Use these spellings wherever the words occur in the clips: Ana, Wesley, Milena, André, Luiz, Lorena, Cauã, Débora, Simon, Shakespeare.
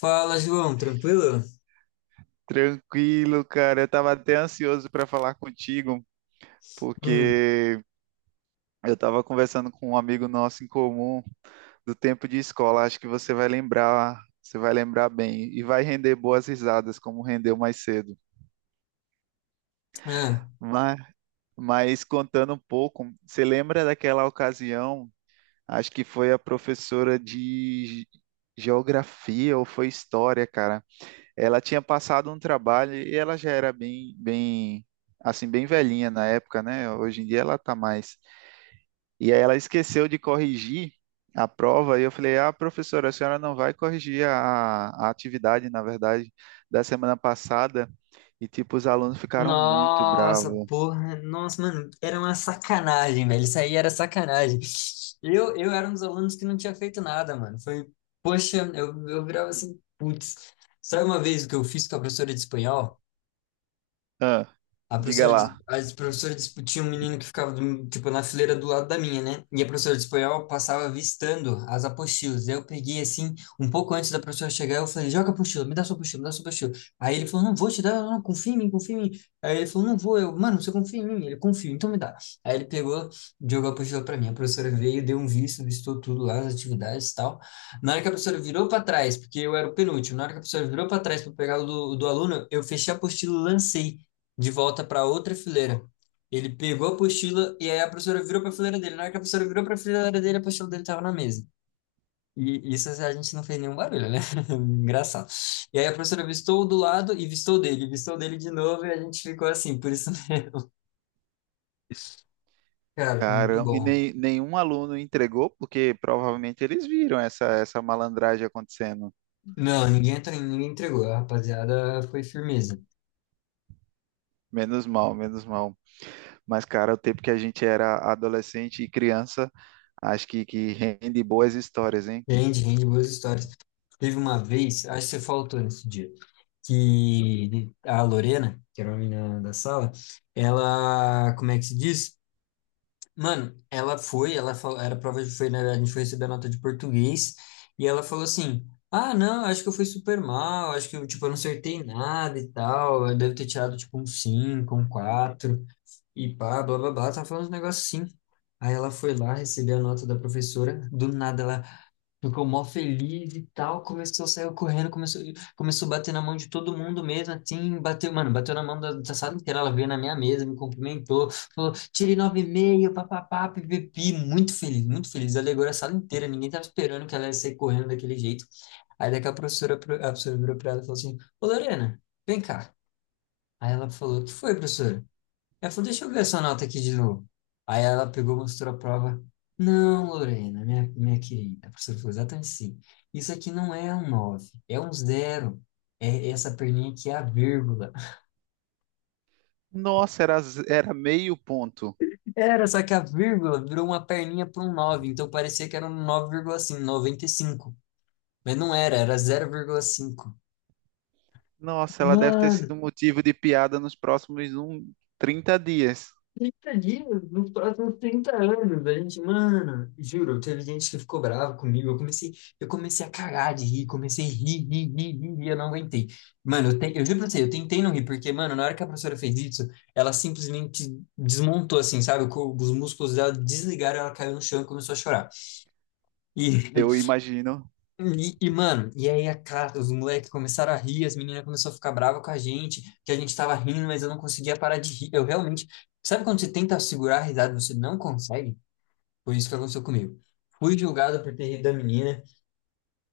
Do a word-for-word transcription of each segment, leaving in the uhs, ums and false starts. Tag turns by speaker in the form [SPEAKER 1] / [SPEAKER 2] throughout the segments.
[SPEAKER 1] Fala, João, tranquilo?
[SPEAKER 2] Tranquilo, cara. Eu tava até ansioso para falar contigo,
[SPEAKER 1] Hum,
[SPEAKER 2] porque eu tava conversando com um amigo nosso em comum do tempo de escola. Acho que você vai lembrar, você vai lembrar bem e vai render boas risadas, como rendeu mais cedo.
[SPEAKER 1] ah.
[SPEAKER 2] Mas, mas contando um pouco, você lembra daquela ocasião? Acho que foi a professora de ge- geografia ou foi história, cara. Ela tinha passado um trabalho e ela já era bem, bem, assim, bem velhinha na época, né? Hoje em dia ela tá mais. E aí ela esqueceu de corrigir a prova e eu falei: "Ah, professora, a senhora não vai corrigir a, a atividade, na verdade, da semana passada". E tipo, os alunos ficaram muito
[SPEAKER 1] Nossa,
[SPEAKER 2] bravos.
[SPEAKER 1] porra, nossa, mano, era uma sacanagem, velho. Isso aí era sacanagem. Eu, eu era um dos alunos que não tinha feito nada, mano. Foi, poxa, eu, eu virava assim, putz. Sabe uma vez o que eu fiz com a professora de espanhol?
[SPEAKER 2] Ah,
[SPEAKER 1] A
[SPEAKER 2] diga
[SPEAKER 1] professora, dis-
[SPEAKER 2] lá.
[SPEAKER 1] as professoras discutiam um menino que ficava, do- tipo, na fileira do lado da minha, né? E a professora de espanhol passava avistando as apostilas. Daí eu peguei, assim, um pouco antes da professora chegar, eu falei, joga a apostila, me dá sua apostila, me dá sua apostila. Aí ele falou, não, vou te dar, não, confia em mim, confia em mim. Aí ele falou, não vou, eu, mano, você confia em mim? Ele, confio, então me dá. Aí ele pegou, jogou a apostila pra mim. A professora veio, deu um visto, vistou tudo lá, as atividades e tal. Na hora que a professora virou pra trás, porque eu era o penúltimo, na hora que a professora virou pra trás pra pegar o do, o do aluno, eu fechei a apostila e lancei de volta para outra fileira. Ele pegou a apostila e aí a professora virou para a fileira dele. Na hora que a professora virou para a fileira dele, a apostila dele estava na mesa. E isso a gente não fez nenhum barulho, né? Engraçado. E aí a professora vistou do lado e vistou dele, vistou dele de novo e a gente ficou assim. Por isso, cara, foi muito
[SPEAKER 2] Cara, e
[SPEAKER 1] bom.
[SPEAKER 2] nem, nenhum aluno entregou, porque provavelmente eles viram essa, essa malandragem acontecendo.
[SPEAKER 1] Não, ninguém, entra- ninguém entregou. A rapaziada foi firmeza.
[SPEAKER 2] Menos mal, menos mal. Mas, cara, o tempo que a gente era adolescente e criança, acho que, que rende boas histórias, hein?
[SPEAKER 1] Rende, rende boas histórias. Teve uma vez, acho que você faltou nesse dia, que a Lorena, que era uma menina da sala, ela, como é que se diz? Mano, ela foi, ela falou, era prova de foi, né? A gente foi receber a nota de português e ela falou assim: "Ah, não, acho que eu fui super mal, acho que eu, tipo, eu não acertei nada e tal, eu devo ter tirado tipo um cinco, um quatro e pá, blá blá blá", tava falando uns negócios assim. Aí ela foi lá receber a nota da professora, do nada ela ficou mó feliz e tal, começou, saiu correndo, começou, começou a bater na mão de todo mundo mesmo, assim, bateu, mano, bateu na mão da, da sala inteira, ela veio na minha mesa, me cumprimentou, falou, tirei nove e meio, papapá, pipipi, muito feliz, muito feliz, alegrou a sala inteira, ninguém tava esperando que ela ia sair correndo daquele jeito. Aí daqui a professora, pro- a professora virou pra ela e falou assim, ô Lorena, vem cá. Aí ela falou, o que foi, professora? Ela falou, deixa eu ver essa nota aqui de novo. Aí ela pegou, mostrou a prova. Não, Lorena, minha, minha querida. A professora falou exatamente assim. Isso aqui não é um nove, é um zero. É é essa perninha aqui é a vírgula.
[SPEAKER 2] Nossa, era, z- era meio ponto.
[SPEAKER 1] Era, só que a vírgula virou uma perninha para um nove, então parecia que era um nove vírgula noventa e cinco. Mas não era, era zero vírgula cinco.
[SPEAKER 2] Nossa, ela deve ter
[SPEAKER 1] Mano,
[SPEAKER 2] sido motivo de piada nos próximos um, trinta dias.
[SPEAKER 1] trinta dias nos próximos trinta anos. A gente, mano, juro, teve gente que ficou brava comigo. Eu comecei, eu comecei a cagar de rir, comecei a rir, rir, rir, rir, rir, eu não aguentei. Mano, eu, te, eu juro pra você, eu tentei não rir, porque, mano, na hora que a professora fez isso, ela simplesmente desmontou, assim, sabe? Co- Os músculos dela desligaram, ela caiu no chão e começou a chorar. E
[SPEAKER 2] Eu imagino.
[SPEAKER 1] e, e, mano, e aí a cara, os moleques começaram a rir, as meninas começaram a ficar bravas com a gente, que a gente tava rindo, mas eu não conseguia parar de rir. Eu realmente. Sabe quando você tenta segurar a risada e você não consegue? Foi isso que aconteceu comigo. Fui julgado por ter rido da menina,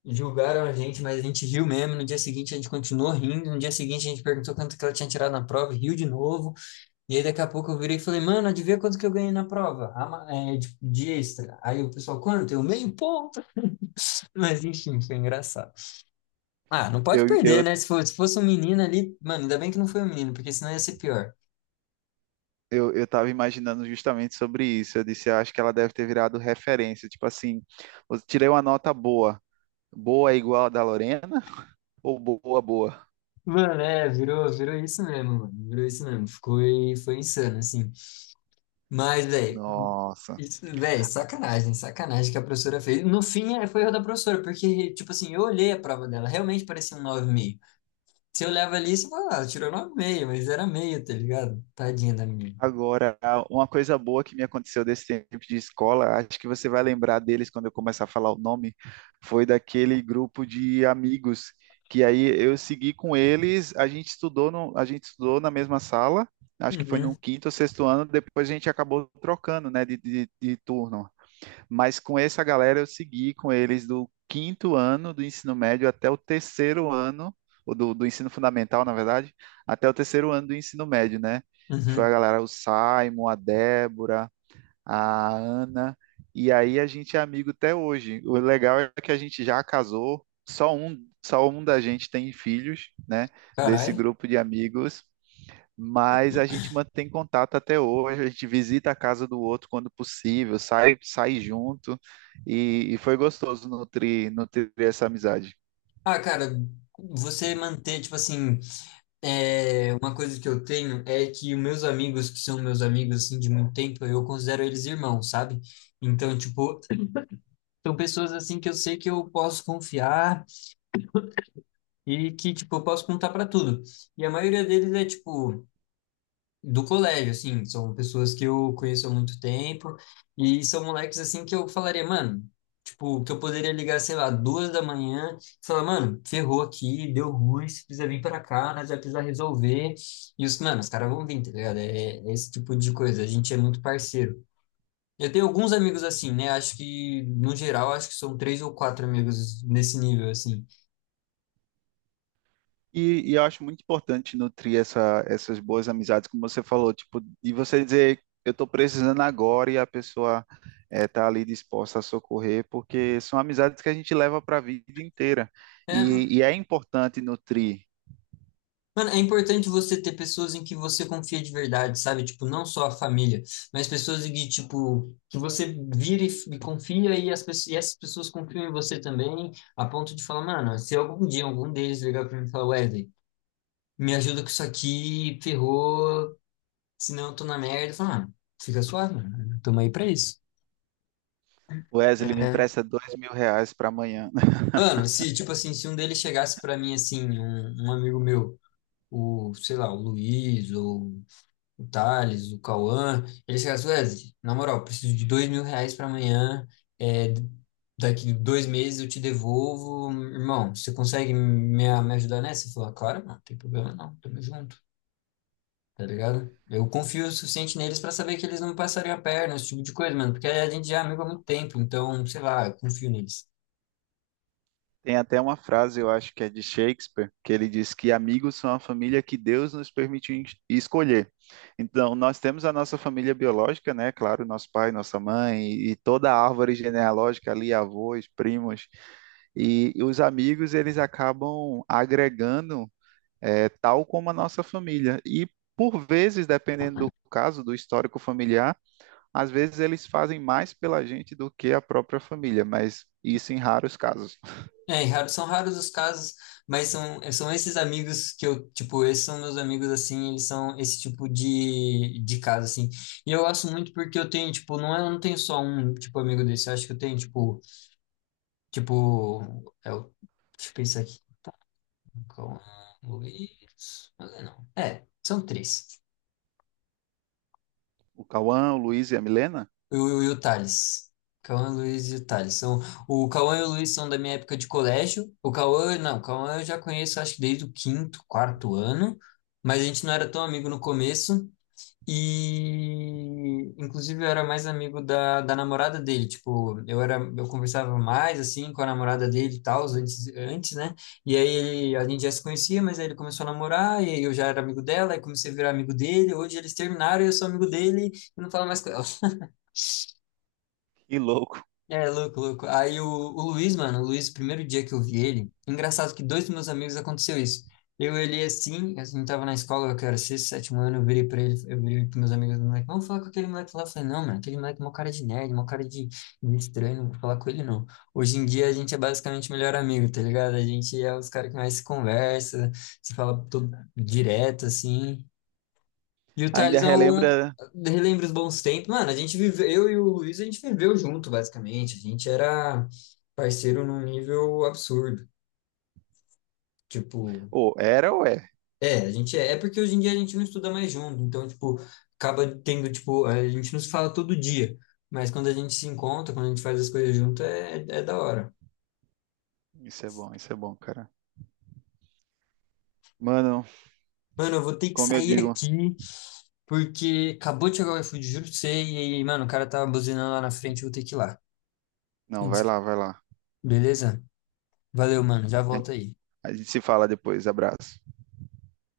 [SPEAKER 1] julgaram a gente, mas a gente riu mesmo. No dia seguinte a gente continuou rindo, no dia seguinte a gente perguntou quanto que ela tinha tirado na prova, e riu de novo. E aí daqui a pouco eu virei e falei, mano, adivinha quanto que eu ganhei na prova? Ah, ma- é, de, de extra. Aí o pessoal, quanto? Eu meio ponto. Mas enfim, foi engraçado. Ah, não pode
[SPEAKER 2] Eu,
[SPEAKER 1] perder,
[SPEAKER 2] eu,
[SPEAKER 1] né? Se fosse, se fosse um menino ali, mano, ainda bem que não foi um menino, porque senão ia ser pior.
[SPEAKER 2] eu, eu tava imaginando justamente sobre isso. Eu disse, eu acho que ela deve ter virado referência. Tipo assim, eu tirei uma nota boa. Boa é igual a da Lorena ou boa, boa?
[SPEAKER 1] Mano, é, virou, virou isso mesmo, mano. Virou isso mesmo. Ficou, e- foi insano, assim. Mas, velho,
[SPEAKER 2] Nossa.
[SPEAKER 1] isso, velho, sacanagem, sacanagem que a professora fez. No fim, é, foi erro da professora, porque, tipo assim, eu olhei a prova dela, realmente parecia um nove e meio. Se eu levo ali, você fala, ah, ela tirou nove vírgula cinco, mas era meio, tá ligado? Tadinha da menina.
[SPEAKER 2] Agora, uma coisa boa que me aconteceu desse tempo de escola, acho que você vai lembrar deles quando eu começar a falar o nome, foi daquele grupo de amigos que aí eu segui com eles, a gente estudou no, a gente estudou na mesma sala, acho que foi
[SPEAKER 1] Uhum,
[SPEAKER 2] no quinto ou sexto ano, depois a gente acabou trocando, né, de, de, de turno. Mas com essa galera eu segui com eles do quinto ano do ensino médio até o terceiro ano, ou do, do ensino fundamental, na verdade, até o terceiro ano do ensino médio, né? Foi
[SPEAKER 1] uhum.
[SPEAKER 2] a galera, o Simon, a Débora, a Ana, e aí a gente é amigo até hoje. O legal é que a gente já casou, só um, só um da gente tem filhos, né? Desse
[SPEAKER 1] Caralho.
[SPEAKER 2] grupo de amigos, mas a gente mantém contato até hoje, a gente visita a casa do outro quando possível, sai, sai junto, e, e foi gostoso nutrir, nutrir essa amizade.
[SPEAKER 1] Ah, cara, você manter, tipo assim, é, uma coisa que eu tenho é que os meus amigos, que são meus amigos, assim, de muito tempo, eu considero eles irmãos, sabe? Então, tipo, são pessoas, assim, que eu sei que eu posso confiar e que, tipo, eu posso contar pra tudo. E a maioria deles é, tipo, do colégio, assim, são pessoas que eu conheço há muito tempo e são moleques, assim, que eu falaria, mano, tipo, que eu poderia ligar, sei lá, duas da manhã e falar, mano, ferrou aqui, deu ruim, você precisa vir pra cá, nós vai precisar resolver. E os, mano, os caras vão vir, tá ligado? É, é esse tipo de coisa, a gente é muito parceiro. Eu tenho alguns amigos assim, né? Acho que, no geral, acho que são três ou quatro amigos nesse nível, assim.
[SPEAKER 2] E, e eu acho muito importante nutrir essa, essas boas amizades, como você falou, tipo, e você dizer, eu estou precisando agora e a pessoa está ali disposta a socorrer, porque são amizades que a gente leva para a vida inteira.
[SPEAKER 1] É,
[SPEAKER 2] E, e é importante nutrir.
[SPEAKER 1] mano, é importante você ter pessoas em que você confia de verdade, sabe? Tipo, não só a família, mas pessoas em que, tipo, que você vira e, e confia e, as, pe- e essas pessoas confiam em você também, a ponto de falar, mano, se algum dia algum deles ligar pra mim e falar, Wesley, me ajuda com isso aqui, ferrou, senão eu tô na merda, fala, mano, fica suave, mano, tamo aí pra isso.
[SPEAKER 2] Wesley, me
[SPEAKER 1] É.
[SPEAKER 2] empresta dois mil reais para amanhã.
[SPEAKER 1] Mano, se, tipo assim, se um deles chegasse pra mim, assim, um, um amigo meu, o, sei lá, o Luiz, ou o Thales, o Cauã, eles falaram assim, Wesley, na moral, preciso de dois mil reais para amanhã, é, daqui dois meses eu te devolvo, irmão, você consegue me, me ajudar nessa? Eu falei, "Ah, claro, não, não tem problema não, tamo junto, tá ligado? Eu confio o suficiente neles para saber que eles não me passariam a perna, esse tipo de coisa, mano, porque a gente já é amigo há muito tempo, então, sei lá, eu confio neles.
[SPEAKER 2] Tem até uma frase, eu acho que é de Shakespeare, que ele diz que amigos são a família que Deus nos permitiu en- escolher. Então, nós temos a nossa família biológica, né? Claro, nosso pai, nossa mãe e toda a árvore genealógica ali, avós, primos. E os amigos, eles acabam agregando, eh, tal como a nossa família. E, por vezes, dependendo do caso, do histórico familiar, às vezes eles fazem mais pela gente do que a própria família, mas isso em raros casos.
[SPEAKER 1] É, e raro- são raros os casos, mas são, são esses amigos que eu, tipo, esses são meus amigos, assim, eles são esse tipo de, de caso, assim. E eu gosto muito porque eu tenho, tipo, não, é- eu não tenho só um, tipo, amigo desse, eu acho que eu tenho, tipo, tipo, é o, deixa eu pensar aqui, calma, Luiz, mas é não, é, são três.
[SPEAKER 2] O Cauã, o Luiz e a Milena?
[SPEAKER 1] E o, e o Thales. Cauã, Luiz e o Thales. São, o Cauã e o Luiz são da minha época de colégio. O Cauã, não, o Cauã eu já conheço acho que desde o quinto, quarto ano, mas a gente não era tão amigo no começo. E inclusive eu era mais amigo da, da namorada dele. Tipo, eu era, eu conversava mais assim com a namorada dele e tal, antes, antes, né? E aí ele, a gente já se conhecia, mas aí ele começou a namorar, e aí eu já era amigo dela, aí comecei a virar amigo dele. Hoje eles terminaram e eu sou amigo dele e não falo mais com ela.
[SPEAKER 2] Que louco.
[SPEAKER 1] É, louco, louco. Aí o, o Luiz, mano, o Luiz, o primeiro dia que eu vi ele, engraçado que dois dos meus amigos aconteceu isso. Eu olhei assim, a gente tava na escola, que era sexto, sétimo ano, eu virei pra ele, eu virei pros meus amigos, moleque, vamos falar com aquele moleque lá. Eu falei, não, mano, aquele moleque é uma cara de nerd, uma cara de, de estranho, não vou falar com ele não. Hoje em dia a gente é basicamente melhor amigo, tá ligado? A gente é os caras que mais se conversa, se fala todo direto, assim. E o
[SPEAKER 2] Ainda
[SPEAKER 1] Thales é um.
[SPEAKER 2] relembra.
[SPEAKER 1] Relembra os bons tempos. Mano, a gente viveu, eu e o Luiz, a gente viveu junto, basicamente. A gente era parceiro num nível absurdo. Tipo,
[SPEAKER 2] Ô, era ou é?
[SPEAKER 1] é, a gente é. É porque hoje em dia a gente não estuda mais junto. Então, tipo, acaba tendo, tipo, a gente não se fala todo dia. Mas quando a gente se encontra, quando a gente faz as coisas junto, é, é da hora.
[SPEAKER 2] Isso é bom, isso é bom, cara. Mano,
[SPEAKER 1] Mano, eu vou ter que
[SPEAKER 2] como eu
[SPEAKER 1] sair
[SPEAKER 2] digo.
[SPEAKER 1] aqui, porque acabou de chegar o iFood, juro pra você. E, aí, mano, o cara tava buzinando lá na frente, eu vou ter que ir lá.
[SPEAKER 2] Não,
[SPEAKER 1] Antes
[SPEAKER 2] vai
[SPEAKER 1] que-
[SPEAKER 2] lá, vai lá.
[SPEAKER 1] Beleza? Valeu, mano. Já volto aí.
[SPEAKER 2] A gente se fala depois. Abraço.